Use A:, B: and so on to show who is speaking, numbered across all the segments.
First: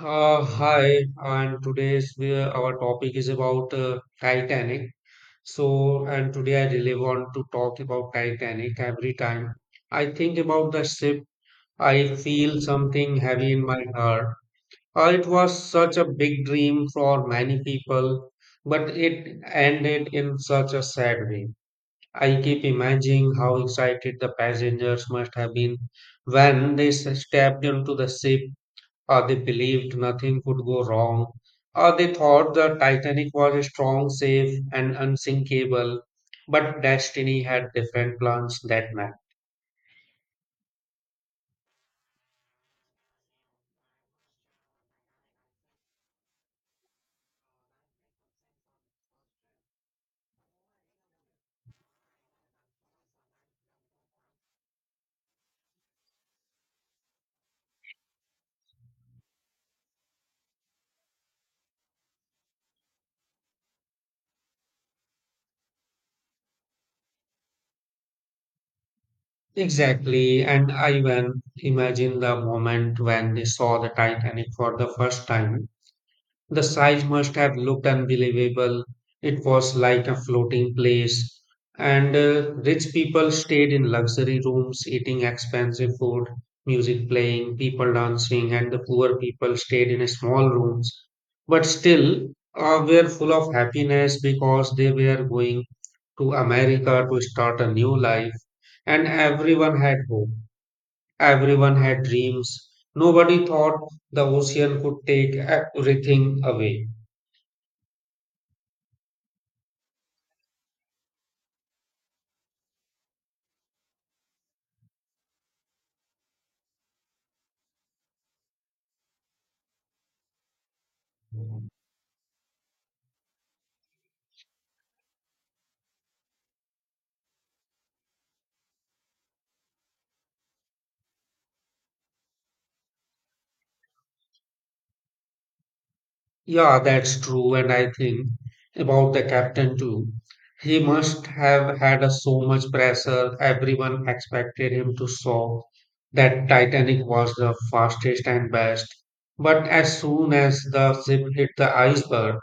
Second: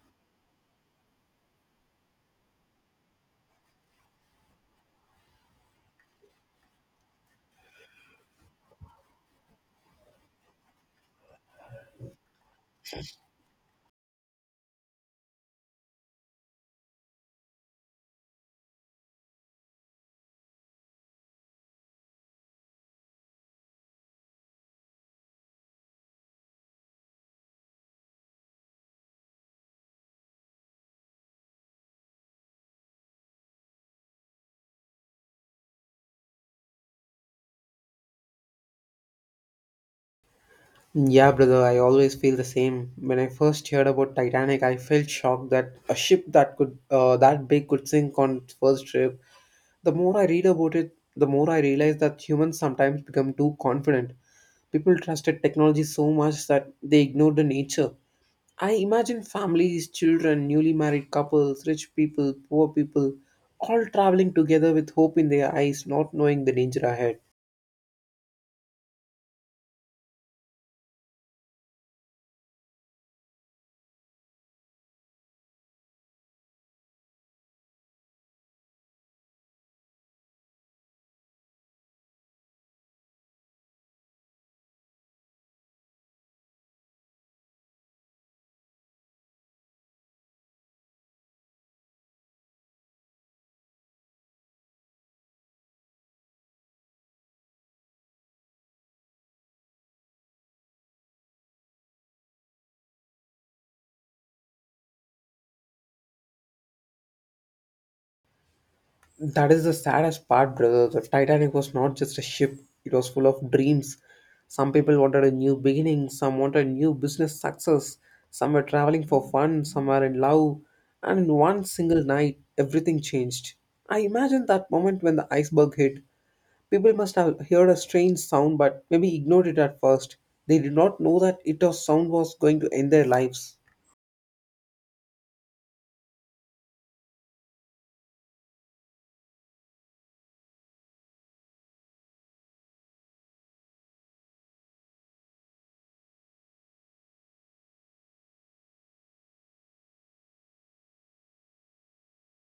A: Hi, and our topic is about Titanic. And today I really want to talk about Titanic. Every time I think about the ship, I feel something heavy in my heart. It was such a big dream for many people, but it ended in such a sad way. I keep imagining how excited the passengers must have been when they stepped into the ship. They believed nothing could go wrong. They thought the Titanic was strong, safe, and unsinkable. But destiny had different plans that night.
B: Yeah, brother, I always feel the same. When I first heard about Titanic, I felt shocked that a ship that big could sink on its first trip. The more I read about it, the more I realize that humans sometimes become too confident. People trusted technology so much that they ignored the nature. I imagine families, children, newly married couples, rich people, poor people, all traveling together with hope in their eyes, not knowing the danger ahead.
A: Exactly, and I even imagine the moment when they saw the Titanic for the first time. The size must have looked unbelievable. It was like a floating place. And rich people stayed in luxury rooms, eating expensive food, music playing, people dancing, and the poor people stayed in small rooms. But still, were full of happiness because they were going to America to start a new life. And everyone had hope. Everyone had dreams. Nobody thought the ocean could take everything away.
B: That is the saddest part, brother. The Titanic was not just a ship, it was full of dreams. Some people wanted a new beginning, some wanted new business success, some were traveling for fun, some were in love, and in one single night, everything changed. I imagine that moment when the iceberg hit. People must have heard a strange sound but maybe ignored it at first. They did not know that it was sound was going to end their lives.
A: Yeah, that's true. And I think about the captain too. He must have had a so much pressure. Everyone expected him to solve that Titanic was the fastest and best. But as soon as the ship hit the iceberg,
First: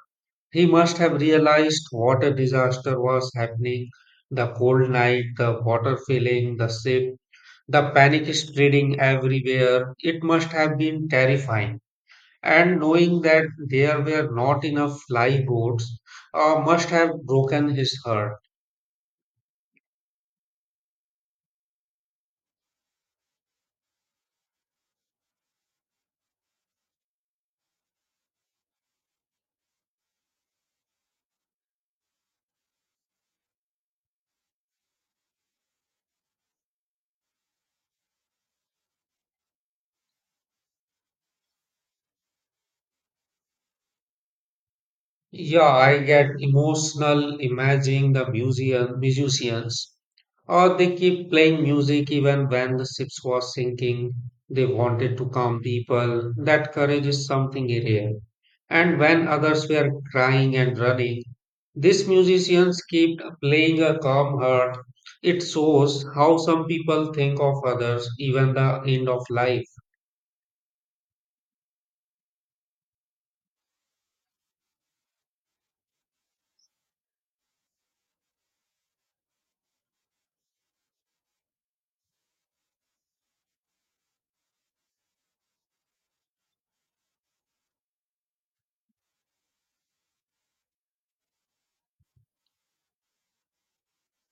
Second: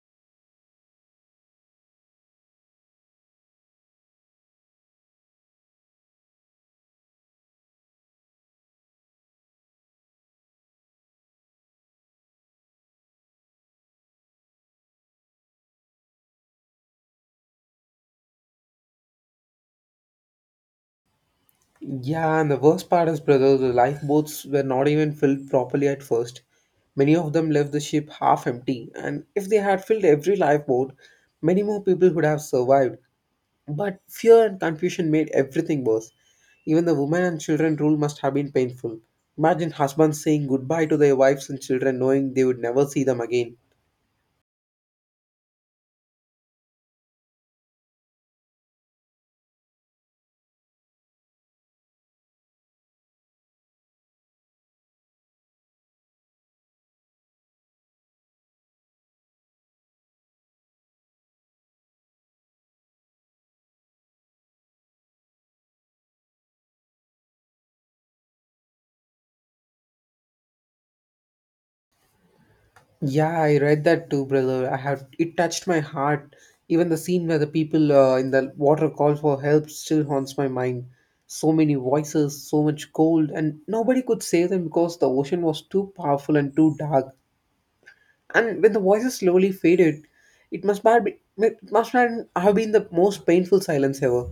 A: he must have realized what a disaster was happening. The cold night, the water filling the ship, the panic spreading everywhere. It must have been terrifying and knowing that there were not enough lifeboats must have broken his heart.
B: Yeah, and the worst part is, brother, the lifeboats were not even filled properly at first. Many of them left the ship half empty, and if they had filled every lifeboat, many more people would have survived. But fear and confusion made everything worse. Even the women and children rule must have been painful. Imagine husbands saying goodbye to their wives and children knowing they would never see them again.
A: Yeah, I get emotional imagining the museum musicians. Or they keep playing music even when the ship was sinking. They wanted to calm people. That courage is something rare. And when others were crying and running, these musicians kept playing a calm heart. It shows how some people think of others, even the end of life.
B: Yeah, I read that too, brother. I have it touched my heart. Even the scene where the people in the water call for help still haunts my mind. So many voices, so much cold, and nobody could save them because the ocean was too powerful and too dark. And when the voices slowly faded, it must have been the most painful silence ever.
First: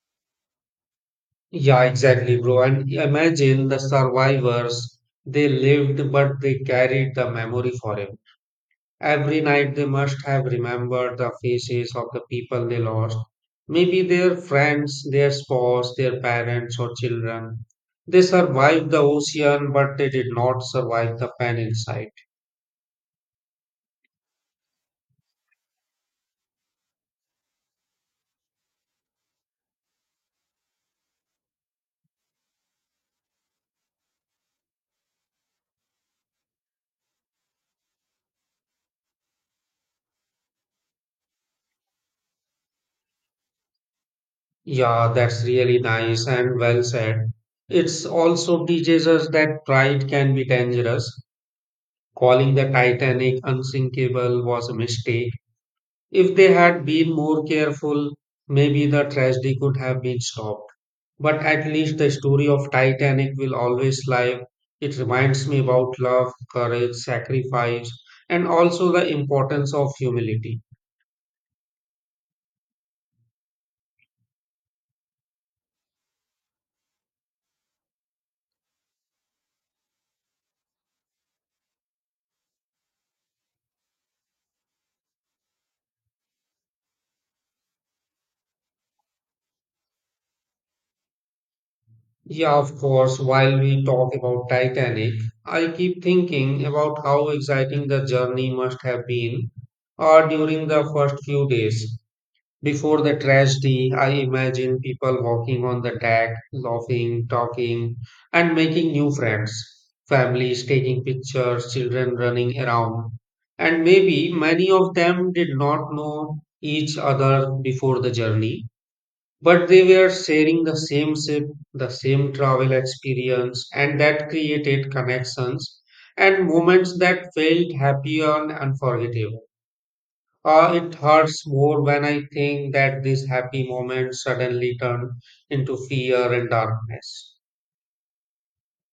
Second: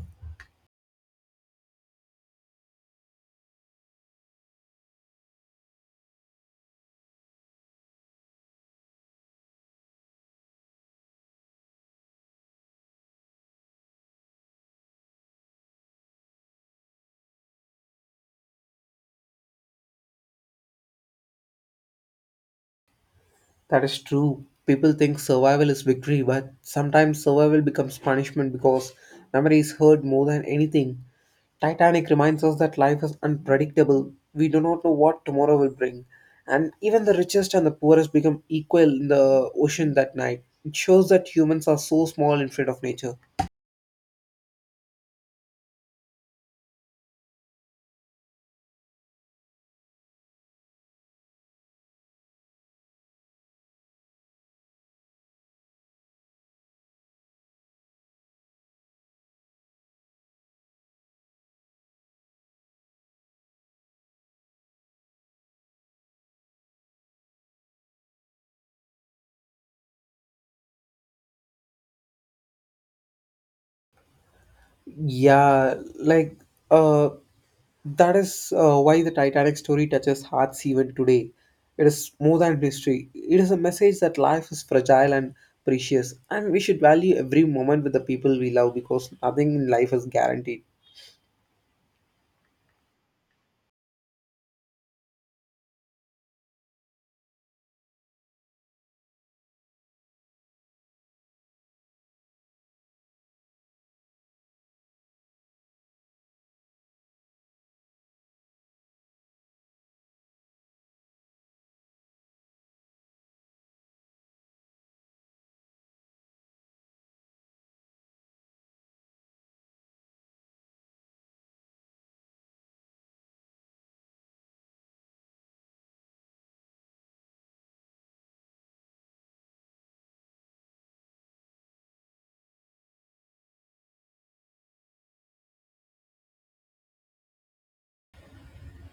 A: Yeah, exactly, bro. And imagine the survivors. They lived, but they carried the memory forever. Every night they must have remembered the faces of the people they lost. Maybe their friends, their spouse, their parents, or children. They survived the ocean, but they did not survive the pen inside.
B: That is true. People think survival is victory, but sometimes survival becomes punishment because memory is hurt more than anything. Titanic reminds us that life is unpredictable. We do not know what tomorrow will bring. And even the richest and the poorest become equal in the ocean that night. It shows that humans are so small in front of nature.
A: Yeah, that's really nice and well said. It's also teaches us that pride can be dangerous. Calling the Titanic unsinkable was a mistake. If they had been more careful, maybe the tragedy could have been stopped. But at least the story of Titanic will always live. It reminds me about love, courage, sacrifice, and also the importance of humility.
B: Yeah, like uh, that is why the Titanic story touches hearts even today. It is more than history. It is a message that life is fragile and precious, and we should value every moment with the people we love because nothing in life is guaranteed.
A: Yeah, of course, while we talk about Titanic, I keep thinking about how exciting the journey must have been during the first few days. Before the tragedy, I imagine people walking on the deck, laughing, talking, and making new friends. Families taking pictures, children running around. And maybe many of them did not know each other before the journey, but they were sharing the same ship, the same travel experience, and that created connections and moments that felt happy and unforgettable. It hurts more when I think that these happy moments suddenly turn into fear and darkness.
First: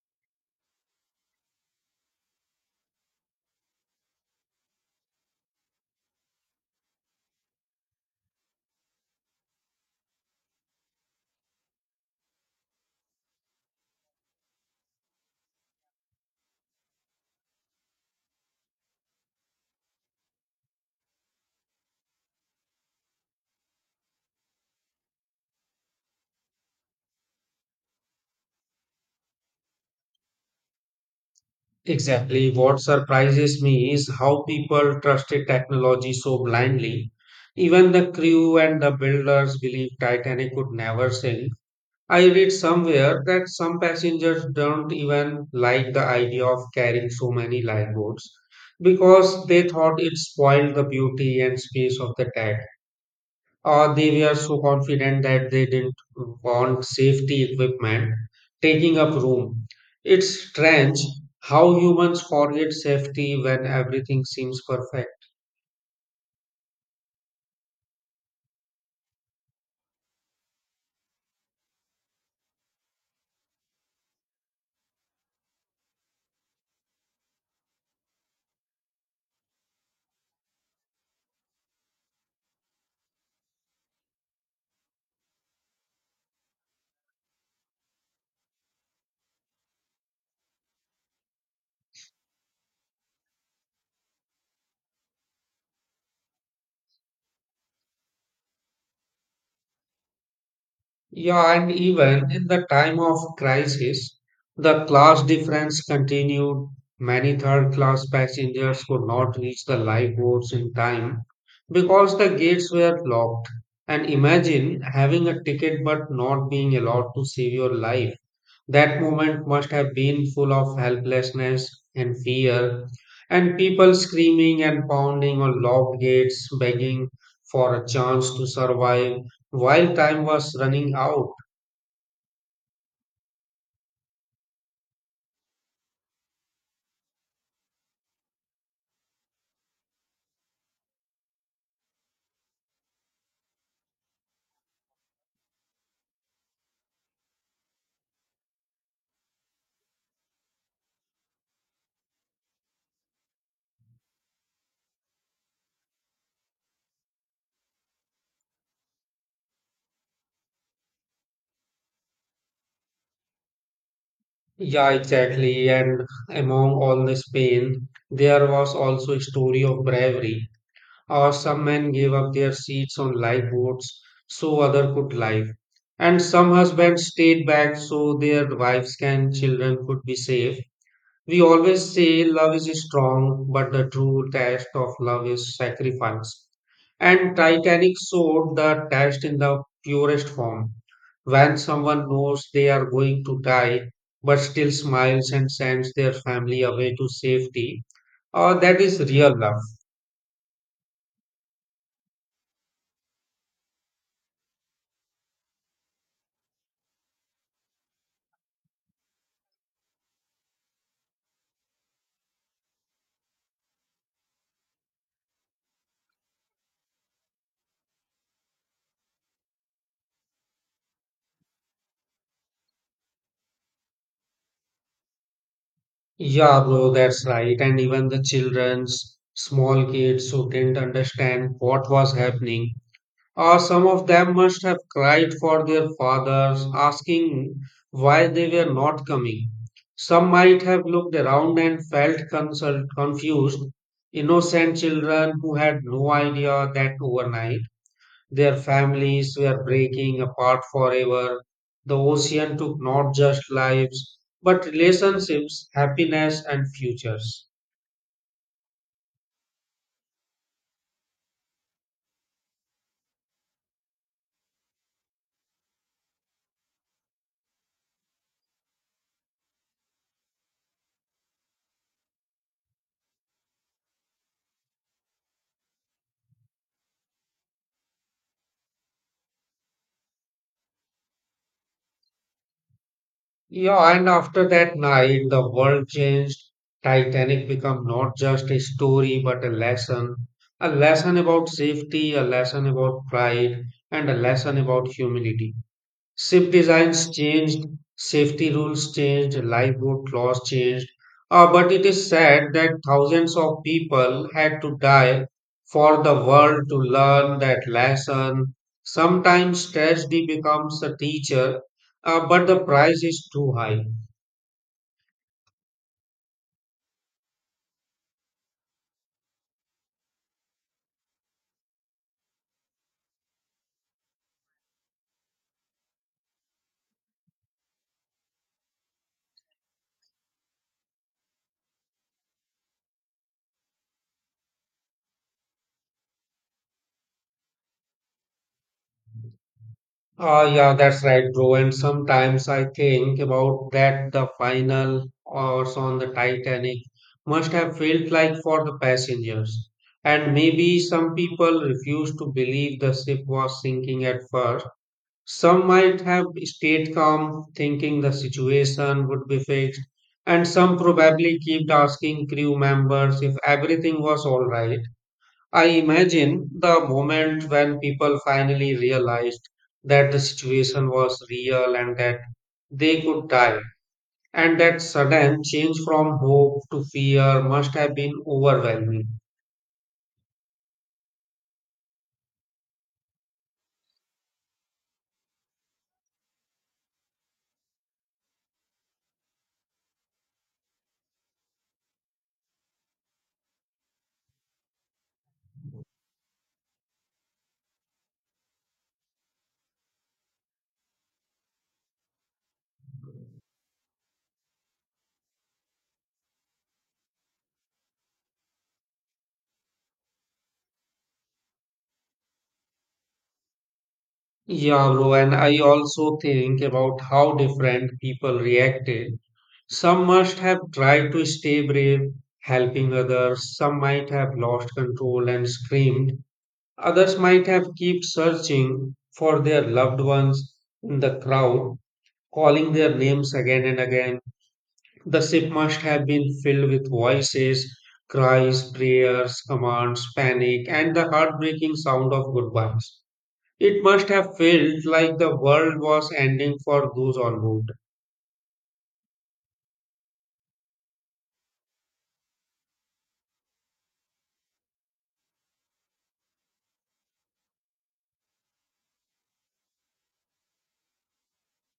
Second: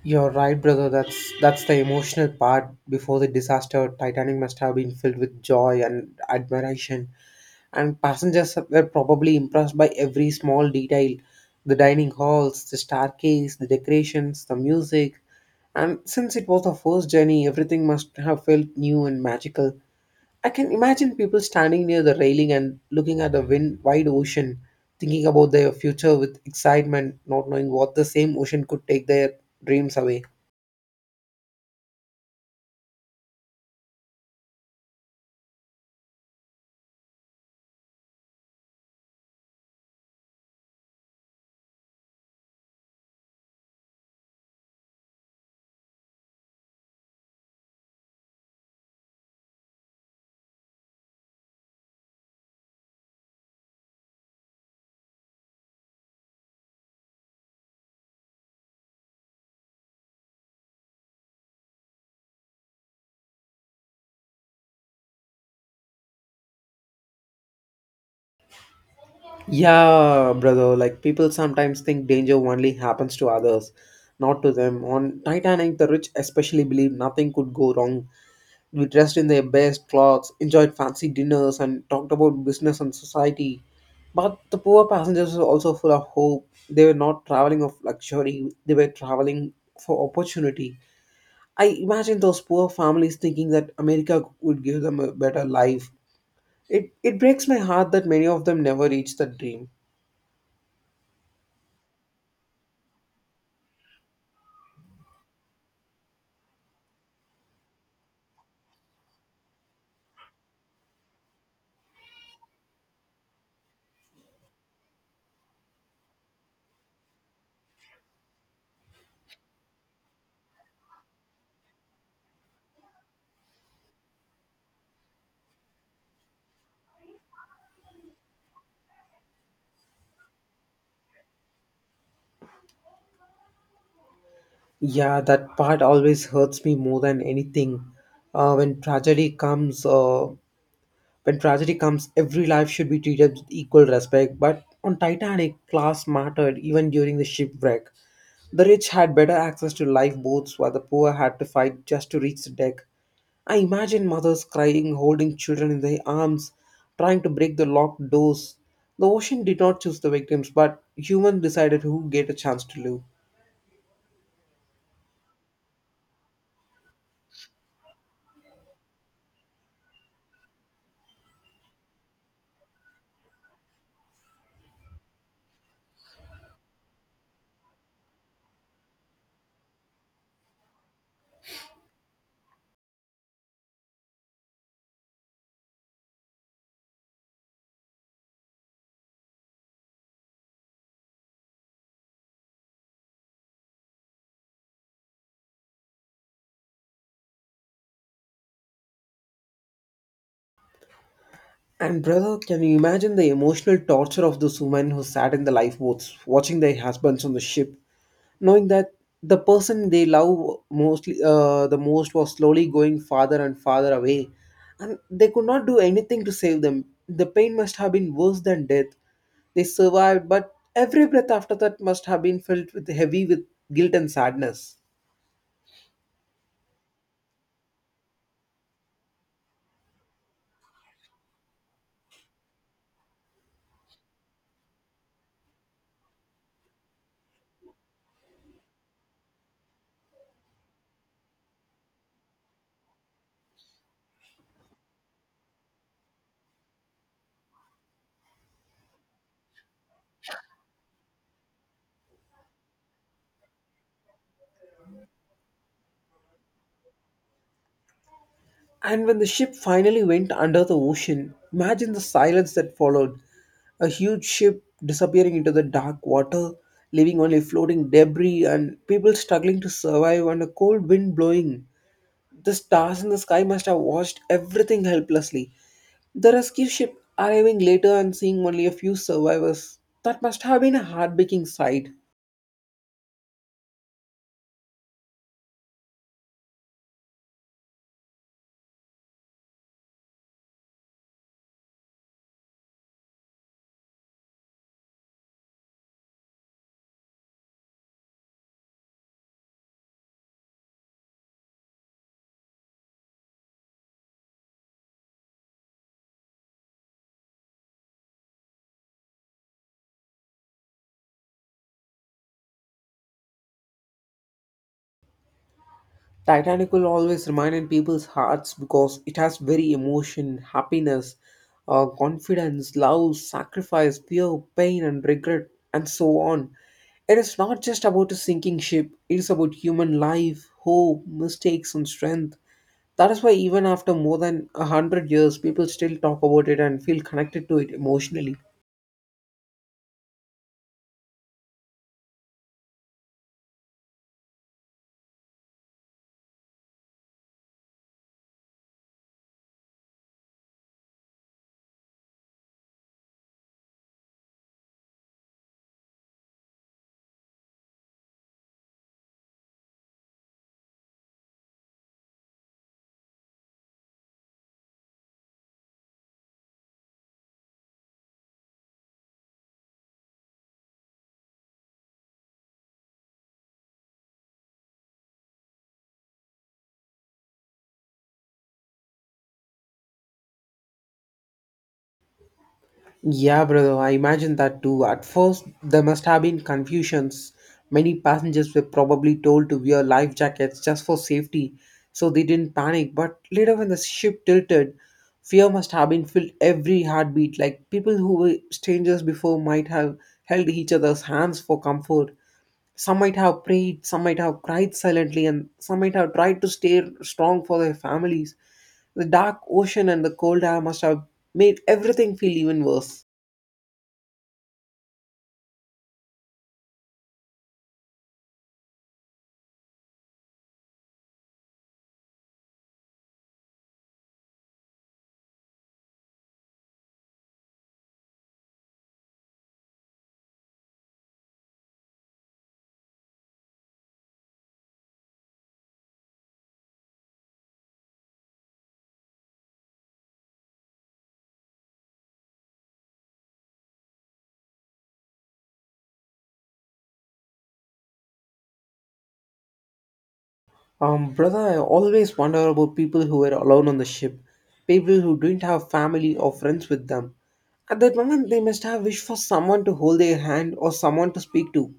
B: You're right, brother. That's the emotional part. Before the disaster, Titanic must have been filled with joy and admiration, and passengers were probably impressed by every small detail, the dining halls, the staircase, the decorations, the music. And since it was the first journey, everything must have felt new and magical. I can imagine people standing near the railing and looking at the wide ocean, thinking about their future with excitement, not knowing what the same ocean could take their dreams away.
A: Exactly, what surprises me is how people trusted technology so blindly. Even the crew and the builders believed Titanic could never sink. I read somewhere that some passengers don't even like the idea of carrying so many lifeboats because they thought it spoiled the beauty and space of the deck. They were so confident that they didn't want safety equipment taking up room. It's strange how humans forget safety when everything seems perfect.
B: Yeah, brother. Like people sometimes think danger only happens to others, not to them. On Titanic, the rich especially believed nothing could go wrong. We dressed in their best clothes, enjoyed fancy dinners, and talked about business and society. But the poor passengers were also full of hope. They were not traveling of luxury. They were traveling for opportunity. I imagine those poor families thinking that America would give them a better life. It breaks my heart that many of them never reach that dream.
A: Yeah, and even in the time of crisis, the class difference continued. Many third class passengers could not reach the lifeboats in time because the gates were locked. And imagine having a ticket but not being allowed to save your life. That moment must have been full of helplessness and fear, and people screaming and pounding on locked gates, begging for a chance to survive while time was running out.
B: Yeah, that part always hurts me more than anything. Uh, when tragedy comes, uh, when tragedy comes, every life should be treated with equal respect. But on Titanic, class mattered even during the shipwreck. The rich had better access to lifeboats, while the poor had to fight just to reach the deck. I imagine mothers crying, holding children in their arms, trying to break the locked doors. The ocean did not choose the victims, but humans decided who get a chance to live.
A: Yeah, exactly. And among all this pain, there was also a story of bravery. Or some men gave up their seats on lifeboats so other could live. And some husbands stayed back so their wives and children could be safe. We always say love is strong, but the true test of love is sacrifice. And Titanic showed the test in the purest form. When someone knows they are going to die, but still smiles and sends their family away to safety, that is real love.
B: And brother, can you imagine the emotional torture of those women who sat in the lifeboats, watching their husbands on the ship, knowing that the person they love mostly the most was slowly going farther and farther away, and they could not do anything to save them. The pain must have been worse than death. They survived, but every breath after that must have been filled with heavy with guilt and sadness.
A: Yeah, bro, that's right. And even the children's small kids who didn't understand what was happening. Or some of them must have cried for their fathers, asking why they were not coming. Some might have looked around and felt confused, innocent children who had no idea that overnight their families were breaking apart forever. The ocean took not just lives, but relationships, happiness, and futures.
B: And when the ship finally went under the ocean, imagine the silence that followed. A huge ship disappearing into the dark water, leaving only floating debris and people struggling to survive and a cold wind blowing. The stars in the sky must have watched everything helplessly. The rescue ship arriving later and seeing only a few survivors. That must have been a heartbreaking sight.
A: Yeah, and after that night, the world changed. Titanic became not just a story, but a lesson. A lesson about safety, a lesson about pride, and a lesson about humility. Ship designs changed, safety rules changed, lifeboat laws changed, but it is sad that thousands of people had to die for the world to learn that lesson. Sometimes tragedy becomes a teacher, but the price is too high.
B: Titanic will always remain in people's hearts because it has very emotion, happiness, confidence, love, sacrifice, fear, pain, and regret, and so on. It is not just about a sinking ship, it is about human life, hope, mistakes, and strength. That is why, even after more than 100 years, people still talk about it and feel connected to it emotionally.
A: Yeah, that's right, bro. And sometimes I think about that the final hours on the Titanic must have felt like for the passengers. And maybe some people refused to believe the ship was sinking at first. Some might have stayed calm, thinking the situation would be fixed. And some probably kept asking crew members if everything was all right. I imagine the moment when people finally realized that the situation was real and that they could die, and that sudden change from hope to fear must have been overwhelming.
B: Yeah, brother, I imagine that too. At first, there must have been confusions. Many passengers were probably told to wear life jackets just for safety, so they didn't panic. But later, when the ship tilted, fear must have been filled every heartbeat. Like people who were strangers before might have held each other's hands for comfort. Some might have prayed, some might have cried silently, and some might have tried to stay strong for their families. The dark ocean and the cold air must have made everything feel even worse.
A: Yeah, bro, and I also think about how different people reacted. Some must have tried to stay brave, helping others, some might have lost control and screamed. Others might have kept searching for their loved ones in the crowd, calling their names again and again. The ship must have been filled with voices, cries, prayers, commands, panic, and the heartbreaking sound of goodbyes. It must have felt like the world was ending for those on board.
B: Brother, I always wonder about people who were alone on the ship, people who didn't have family or friends with them. At that moment, they must have wished for someone to hold their hand or someone to speak to.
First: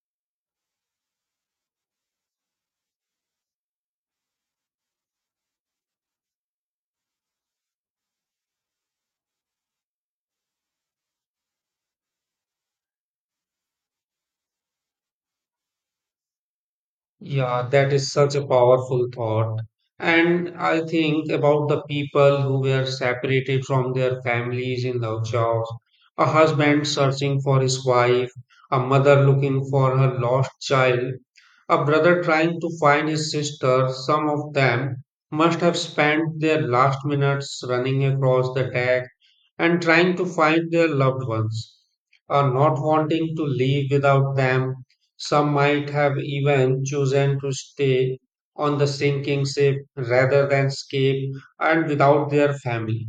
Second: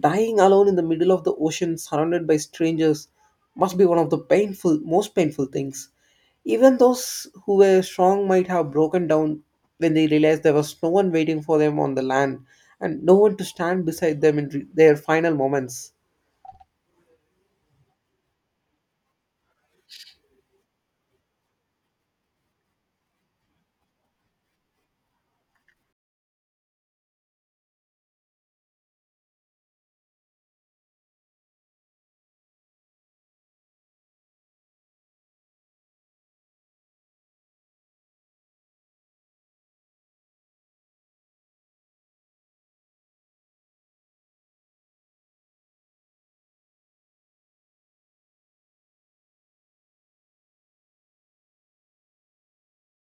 B: Dying alone in the middle of the ocean, surrounded by strangers, must be one of the most painful things. Even those who were strong might have broken down when they realized there was no one waiting for them on the land and no one to stand beside them in their final moments.
A: Yeah, that is such a powerful thought. And I think about the people who were separated from their families in love jobs, a husband searching for his wife, a mother looking for her lost child, a brother trying to find his sister. Some of them must have spent their last minutes running across the deck and trying to find their loved ones, or not wanting to leave without them. Some might have even chosen to stay on the sinking ship rather than escape and without their family.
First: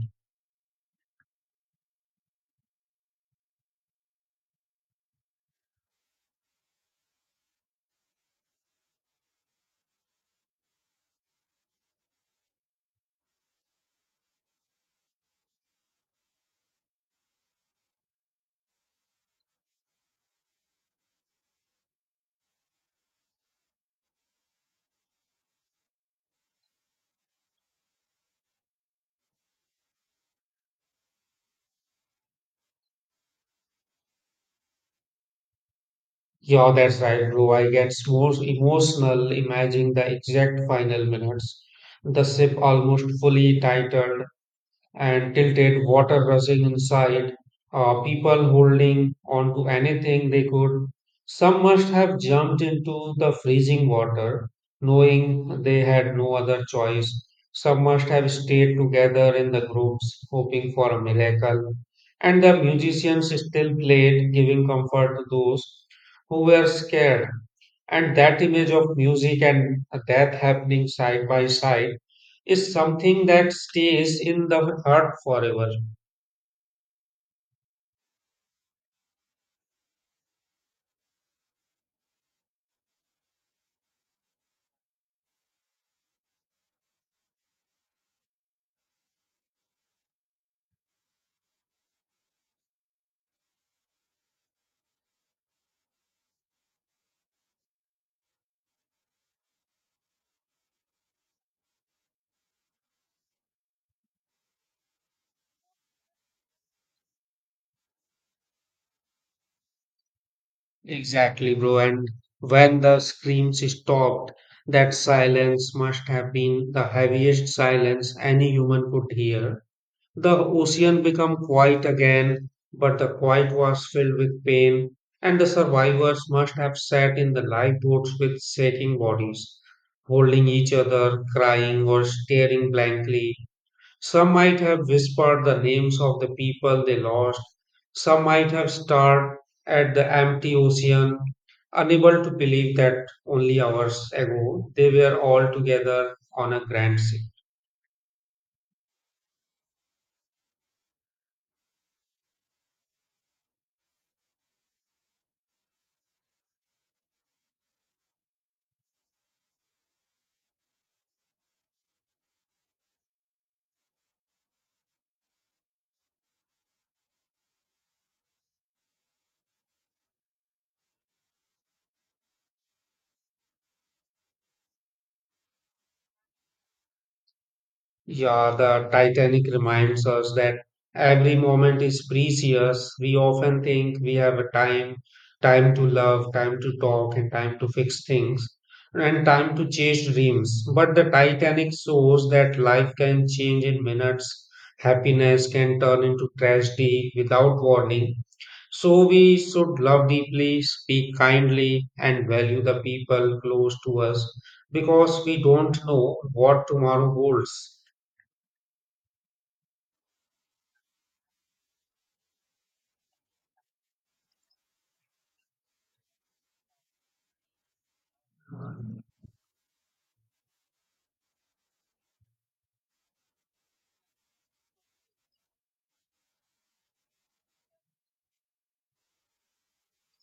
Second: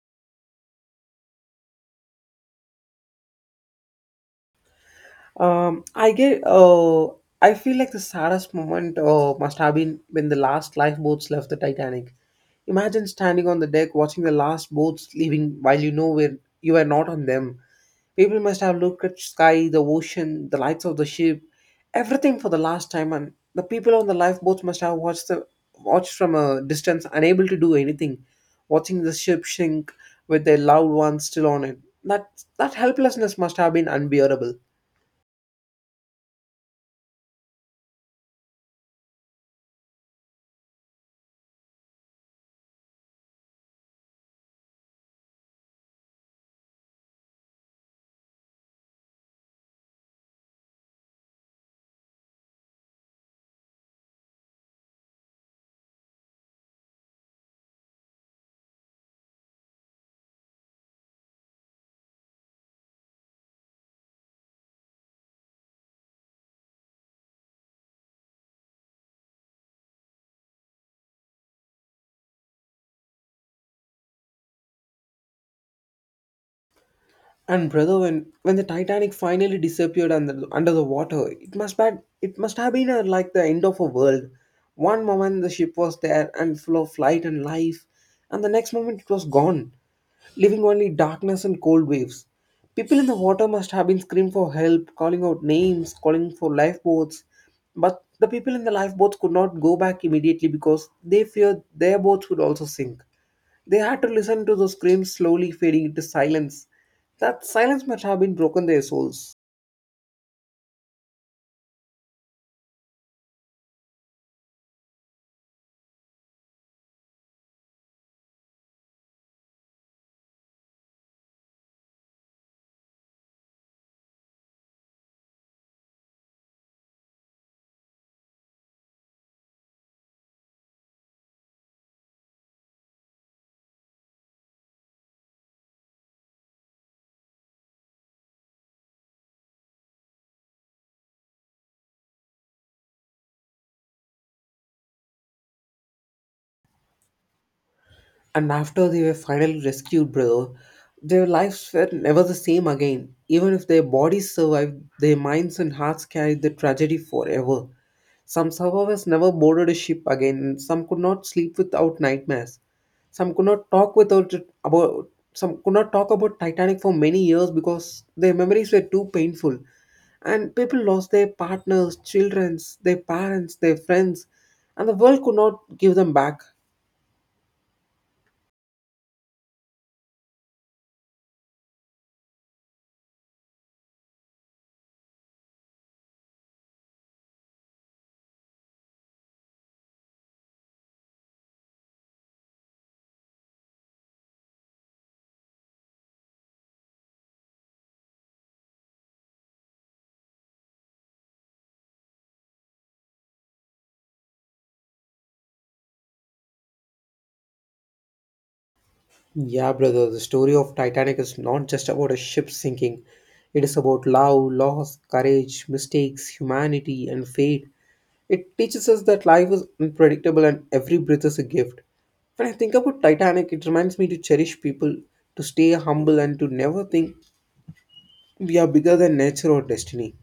B: I get. I feel like the saddest moment must have been when the last lifeboats left the Titanic. Imagine standing on the deck watching the last boats leaving while you know where you are not on them. People must have looked at sky, the ocean, the lights of the ship, everything for the last time, and the people on the lifeboats must have watched from a distance, unable to do anything, watching the ship sink with their loved ones still on it. That helplessness must have been unbearable.
A: Yeah, that's right, bro. I get more emotional imagining the exact final minutes. The ship almost fully titled and tilted, water rushing inside, people holding on to anything they could. Some must have jumped into the freezing water, knowing they had no other choice. Some must have stayed together in the groups, hoping for a miracle. And the musicians still played, giving comfort to those who were scared. And that image of music and death happening side by side is something that stays in the heart forever.
B: And brother, when the Titanic finally disappeared under the water, it must have been like the end of a world. One moment the ship was there and full of light and life, and the next moment it was gone, leaving only darkness and cold waves. People in the water must have been screaming for help, calling out names, calling for lifeboats, but the people in the lifeboats could not go back immediately because they feared their boats would also sink. They had to listen to those screams slowly fading into silence. That silence must have been broken their souls.
A: Exactly, bro. And when the screams stopped, that silence must have been the heaviest silence any human could hear. The ocean became quiet again, but the quiet was filled with pain, and the survivors must have sat in the lifeboats with shaking bodies, holding each other, crying, or staring blankly. Some might have whispered the names of the people they lost, some might have stared at the empty ocean, unable to believe that only hours ago they were all together on a grand sea.
B: And after they were finally rescued, bro, their lives were never the same again. Even if their bodies survived, their minds and hearts carried the tragedy forever. Some survivors never boarded a ship again, and some could not sleep without nightmares. Some could not talk about Titanic for many years because their memories were too painful. And people lost their partners, childrens, their parents, their friends, and the world could not give them back.
A: Yeah, the Titanic reminds us that every moment is precious. We often think we have a time, time to love, time to talk, and time to fix things, and time to chase dreams. But the Titanic shows that life can change in minutes. Happiness can turn into tragedy without warning. So we should love deeply, speak kindly, and value the people close to us because we don't know what tomorrow holds.
B: Yeah, brother, the story of Titanic is not just about a ship sinking. It is about love, loss, courage, mistakes, humanity, and fate. It teaches us that life is unpredictable and every breath is a gift. When I think about Titanic, it reminds me to cherish people, to stay humble, and to never think we are bigger than nature or destiny.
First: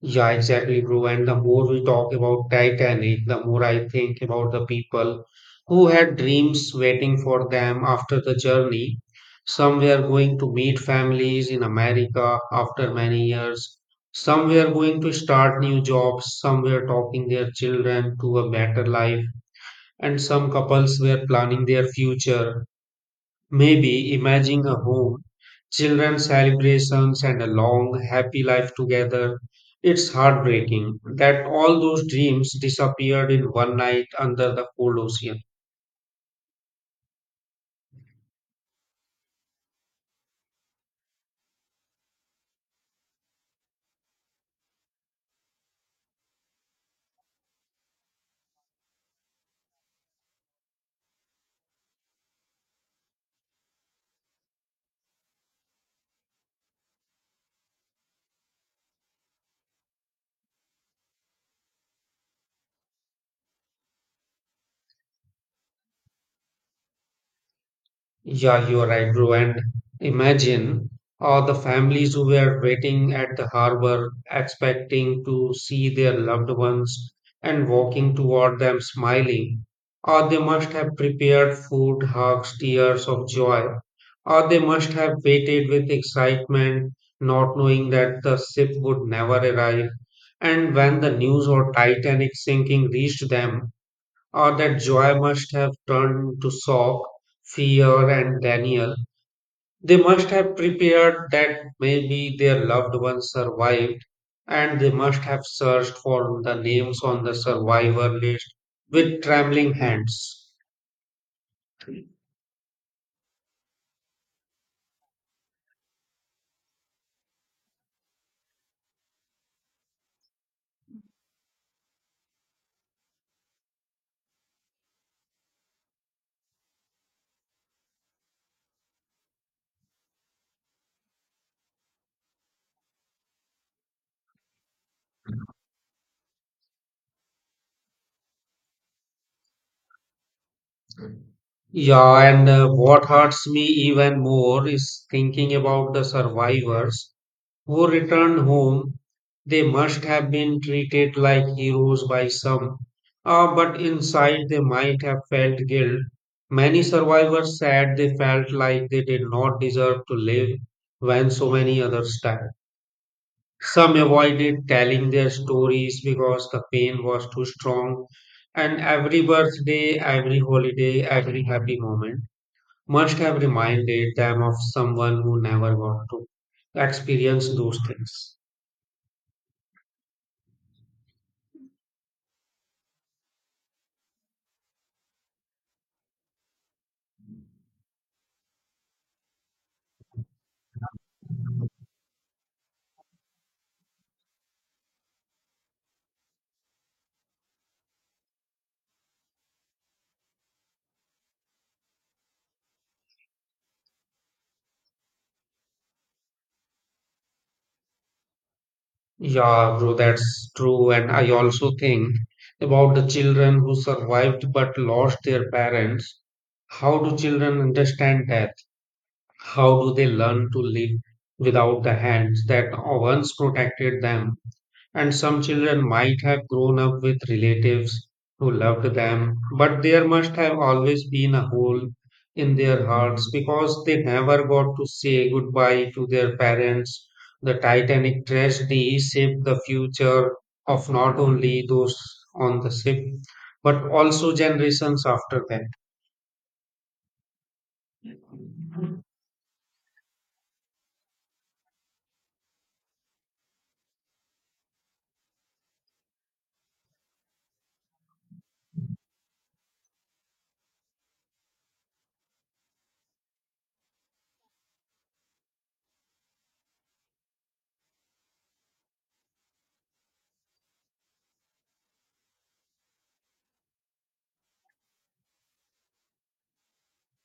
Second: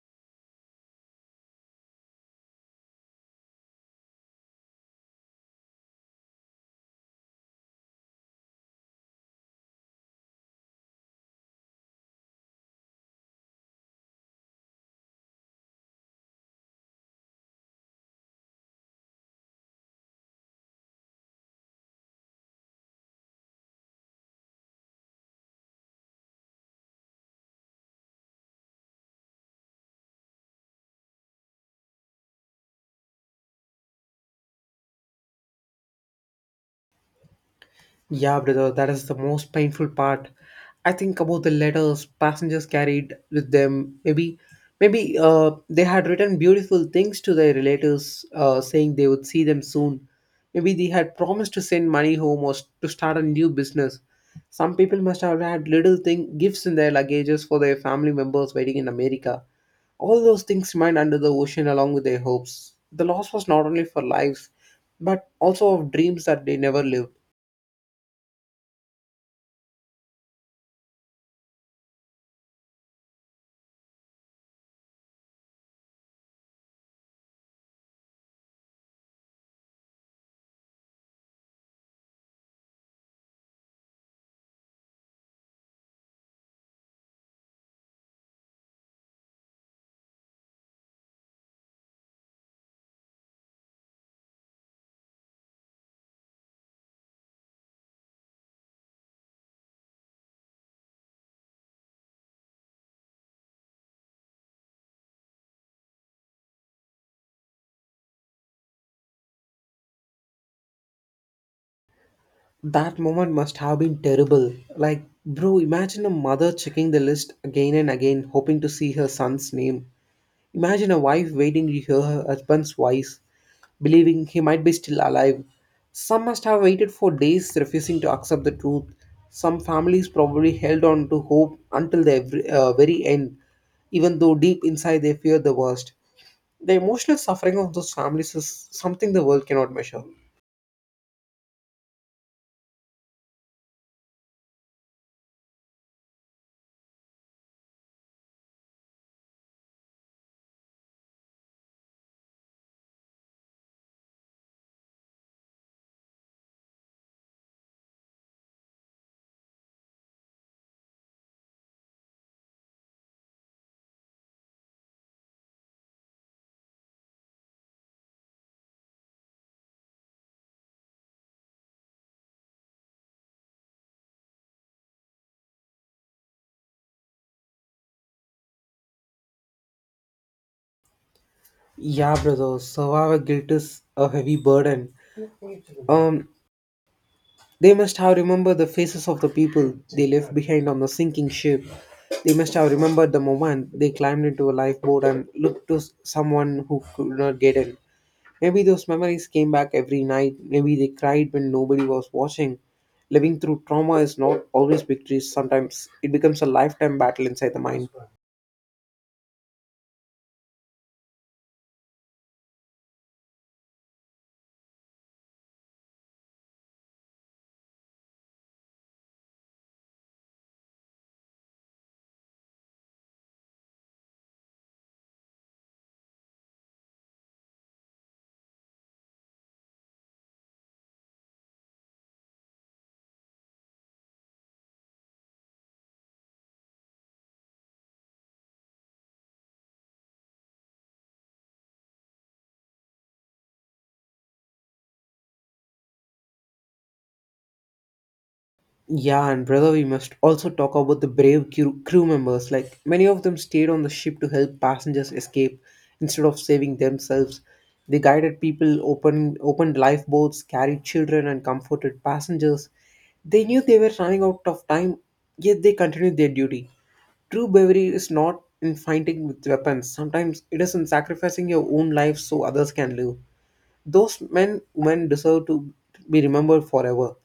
A: Yeah, exactly, bro. And the more we talk about Titanic, the more I think about the people who had dreams waiting for them after the journey. Some were going to meet families in America after many years. Some were going to start new jobs. Some were talking their children to a better life. And some couples were planning their future. Maybe imagine a home, children celebrations and a long happy life together. It's heartbreaking that all those dreams disappeared in one night under the cold ocean.
B: Yeah, brother, that is the most painful part. I think about the letters passengers carried with them. Maybe, they had written beautiful things to their relatives, saying they would see them soon. Maybe they had promised to send money home or to start a new business. Some people must have had little thing gifts in their luggages for their family members waiting in America. All those things remained under the ocean along with their hopes. The loss was not only for lives, but also of dreams that they never lived.
A: Yeah, you are right, bro. And imagine all the families who were waiting at the harbor, expecting to see their loved ones and walking toward them smiling. Or they must have prepared food, hugs, tears of joy. Or they must have waited with excitement, not knowing that the ship would never arrive. And when the news of Titanic sinking reached them, or that joy must have turned to shock, fear, and Daniel. They must have prepared that maybe their loved ones survived, and they must have searched for the names on the survivor list with trembling hands.
B: That moment must have been terrible. Like, bro, imagine a mother checking the list again and again, hoping to see her son's name. Imagine a wife waiting to hear her husband's voice, believing he might be still alive. Some must have waited for days, refusing to accept the truth. Some families probably held on to hope until the very end, even though deep inside they fear the worst. The emotional suffering of those families is something the world cannot measure.
A: Yeah, and what hurts me even more is thinking about the survivors who returned home. They must have been treated like heroes by some, but inside they might have felt guilt. Many survivors said they felt like they did not deserve to live when so many others died. Some avoided telling their stories because the pain was too strong, and every birthday, every holiday, every happy moment must have reminded them of someone who never got to experience those things.
B: Yeah, brother, survivor guilt is a heavy burden. Um, they must have remembered the faces of the people they left behind on the sinking ship. They must have remembered the moment they climbed into a lifeboat and looked to someone who could not get in. Maybe those memories came back every night. Maybe they cried when nobody was watching. Living through trauma is not always victory. Sometimes it becomes a lifetime battle inside the mind.
A: Yeah, bro, that's true. And I also think about the children who survived but lost their parents. How do children understand death? How do they learn to live without the hands that once protected them? And some children might have grown up with relatives who loved them, but there must have always been a hole in their hearts because they never got to say goodbye to their parents. The Titanic tragedy shaped the future of not only those on the ship, but also generations after them.
B: Yeah, and brother, we must also talk about the brave crew members. Like many of them stayed on the ship to help passengers escape instead of saving themselves. They guided people, opened lifeboats, carried children, and comforted passengers. They knew they were running out of time, yet they continued their duty. True bravery is not in fighting with weapons. Sometimes it is in sacrificing your own life so others can live. Those men, women deserve to be remembered forever.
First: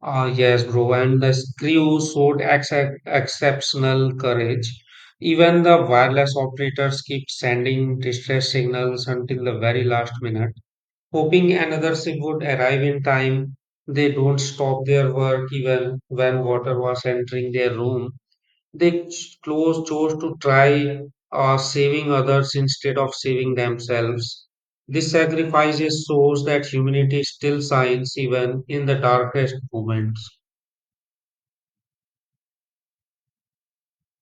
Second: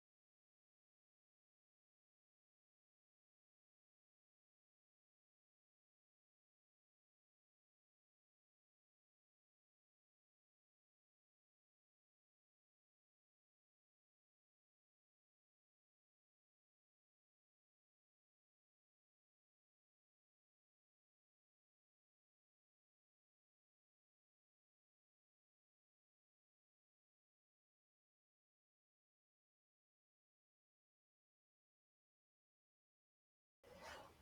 A: Ah, yes, bro. And the crew showed exceptional courage. Even the wireless operators keep sending distress signals until the very last minute, hoping another ship would arrive in time. They don't stop their work even when water was entering their room. They ch- close chose to try saving others instead of saving themselves. This sacrifice shows that humanity still shines even in the darkest moments.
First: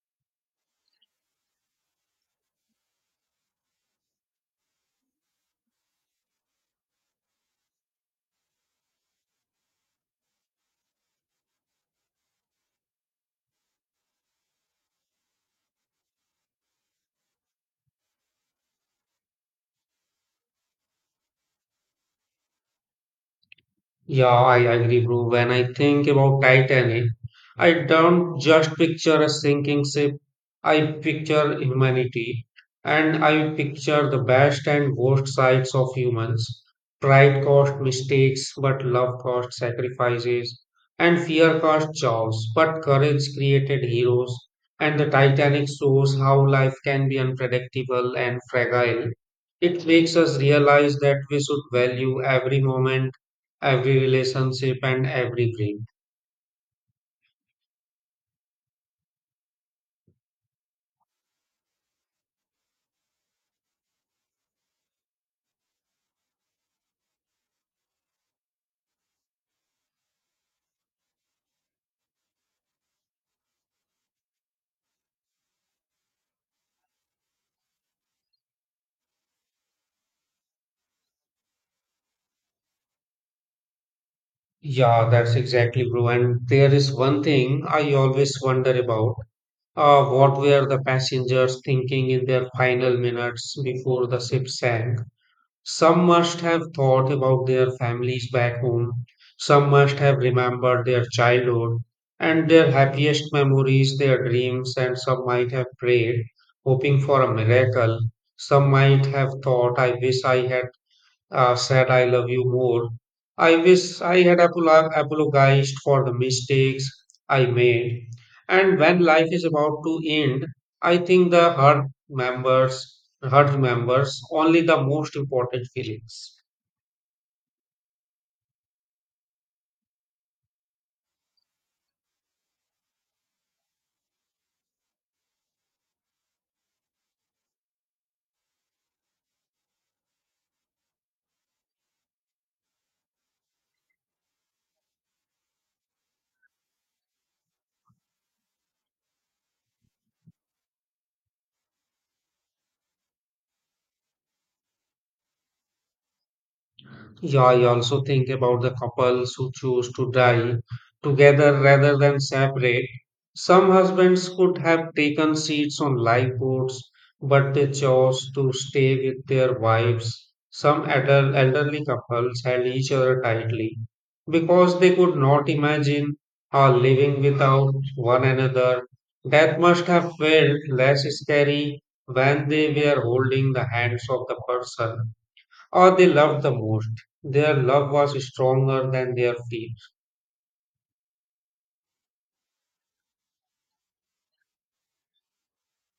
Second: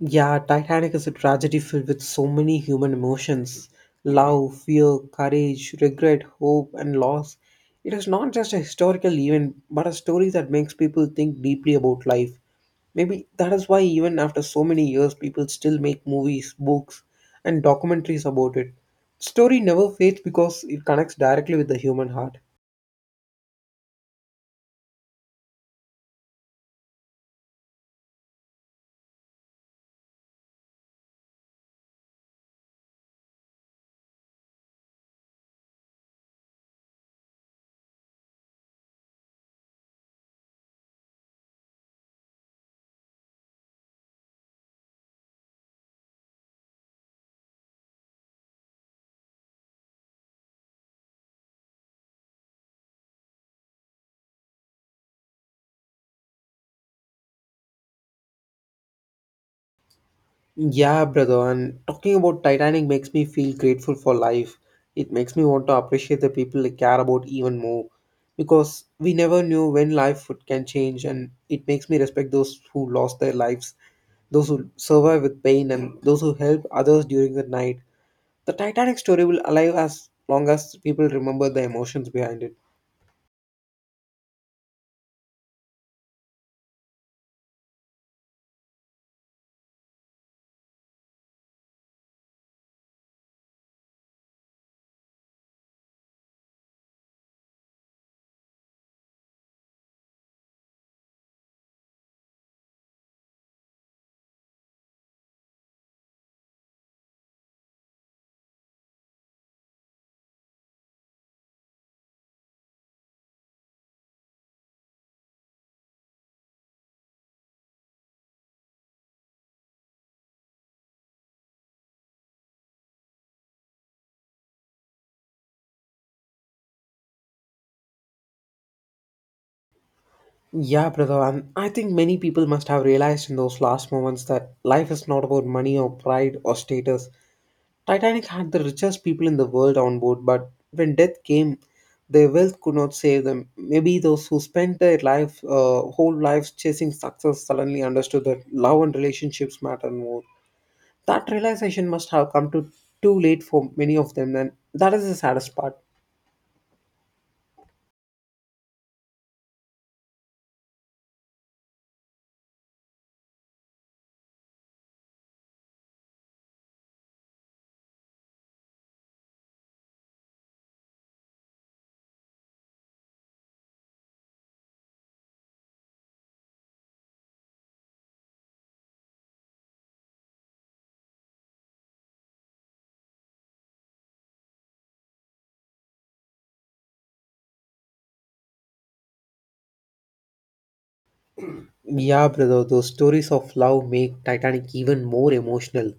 B: Yeah, Titanic is a tragedy filled with so many human emotions: love, fear, courage, regret, hope, and loss. It is not just a historical event, but a story that makes people think deeply about life. Maybe that is why, even after so many years, people still make movies, books, and documentaries about it. The story never fades because it connects directly with the human heart.
A: Yeah, I agree, bro. When I think about Titanic, I don't just picture a sinking ship. I picture humanity, and I picture the best and worst sides of humans. Pride caused mistakes, but love caused sacrifices, and fear caused chaos, but courage created heroes. And the Titanic shows how life can be unpredictable and fragile. It makes us realize that we should value every moment, every relationship, and every dream.
B: Yeah, brother, and talking about Titanic makes me feel grateful for life. It makes me want to appreciate the people I care about even more because we never knew when life would- can change, and it makes me respect those who lost their lives, those who survive with pain, and those who help others during the night. The Titanic story will alive as long as people remember the emotions behind it.
A: Yeah, that's exactly true. And there is one thing I always wonder about. What were the passengers thinking in their final minutes before the ship sank? Some must have thought about their families back home. Some must have remembered their childhood and their happiest memories, their dreams, and some might have prayed, hoping for a miracle. Some might have thought, I wish I had said I love you more. I wish I had apologized for the mistakes I made. And when life is about to end, I think the hurt members only the most important feelings.
B: Yeah, brother, and I think many people must have realized in those last moments that life is not about money or pride or status. Titanic had the richest people in the world on board, but when death came, their wealth could not save them. Maybe those who spent their whole lives chasing success suddenly understood that love and relationships matter more. That realization must have come to too late for many of them, and that is the saddest part.
A: Yeah, I also think about the couples who choose to die together rather than separate. Some husbands could have taken seats on lifeboats, but they chose to stay with their wives. Some adult, elderly couples held each other tightly because they could not imagine living without one another. Death must have felt less scary when they were holding the hands of the person or they loved the most. Their love was stronger than their fear.
B: Yeah, brother, those stories of love make Titanic even more emotional.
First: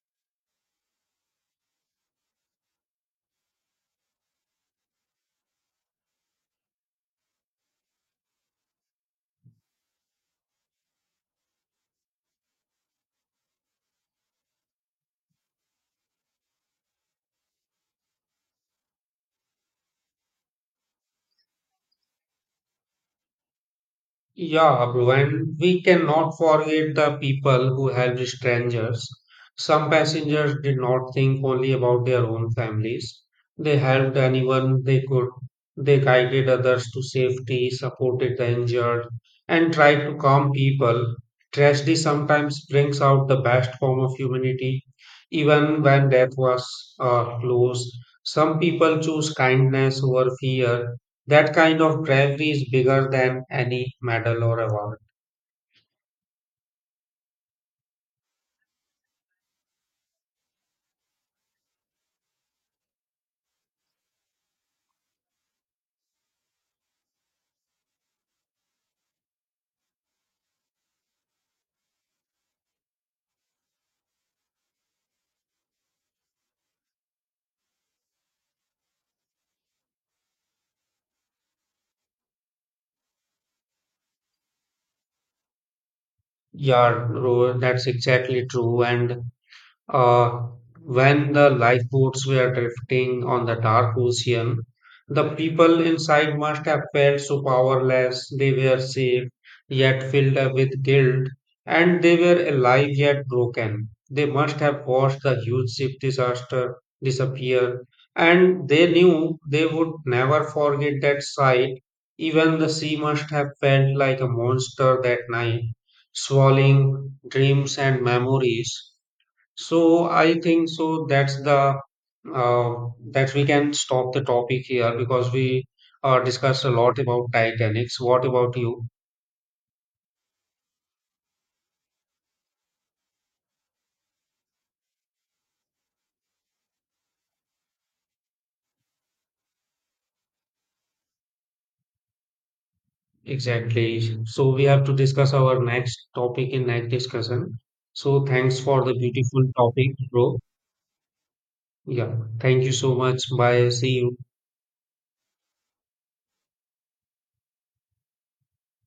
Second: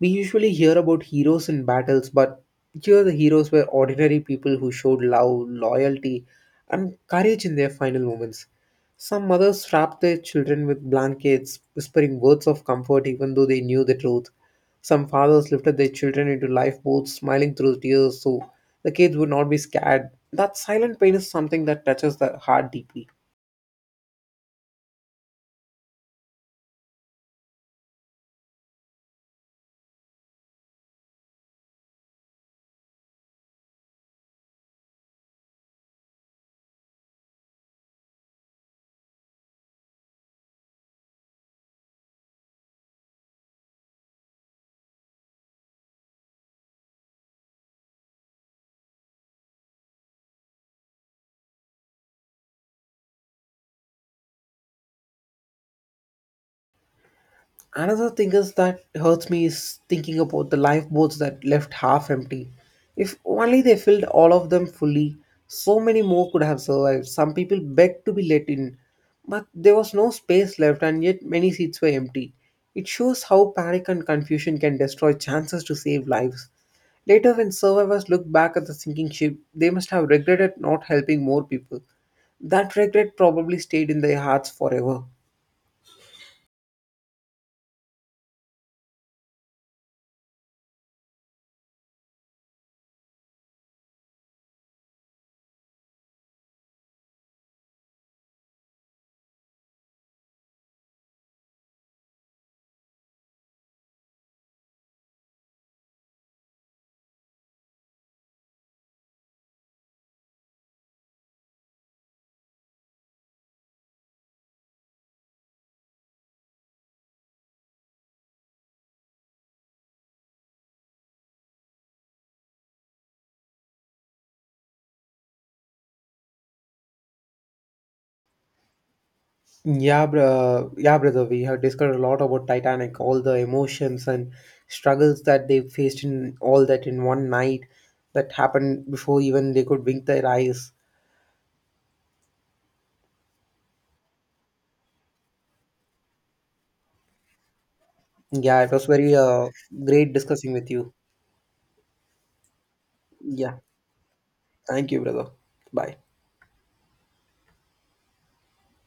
B: We usually hear about heroes in battles, but here the heroes were ordinary people who showed love, loyalty, and courage in their final moments. Some mothers wrapped their children with blankets, whispering words of comfort even though they knew the truth. Some fathers lifted their children into lifeboats, smiling through tears so the kids would not be scared. That silent pain is something that touches the heart deeply.
A: Yeah, bro, and we cannot forget the people who helped strangers. Some passengers did not think only about their own families. They helped anyone they could. They guided others to safety, supported the injured, and tried to calm people. Tragedy sometimes brings out the best form of humanity. Even when death was close, some people choose kindness over fear. That kind of bravery is bigger than any medal or award.
B: Another thing is that hurts me is thinking about the lifeboats that left half empty. If only they filled all of them fully, so many more could have survived. Some people begged to be let in, but there was no space left, and yet many seats were empty. It shows how panic and confusion can destroy chances to save lives. Later, when survivors look back at the sinking ship, they must have regretted not helping more people. That regret probably stayed in their hearts forever.
A: Yeah, Rohan, that's exactly true. And Uh, when the lifeboats were drifting on the dark ocean, the people inside must have felt so powerless. They were safe, yet filled up with guilt, and they were alive yet broken. They must have watched the huge ship disaster disappear, and they knew they would never forget that sight. Even the sea must have felt like a monster that night, swallowing dreams and memories. So I think so that's the uh, that we can stop the topic here because we discussed a lot about Titanics. What about you,
B: Yeah, bro. Yeah, brother. We have discussed a lot about Titanic, all the emotions and struggles that they faced in all that in one night that happened before even they could wink their eyes.
A: exactly? So we have to discuss our next topic in next discussion. So thanks
B: Yeah, it
A: for
B: was
A: the
B: very
A: beautiful topic,
B: great
A: bro.
B: discussing with you.
A: Yeah, thank you so much.
B: Yeah.
A: Bye. See you.
B: Thank you, brother. Bye.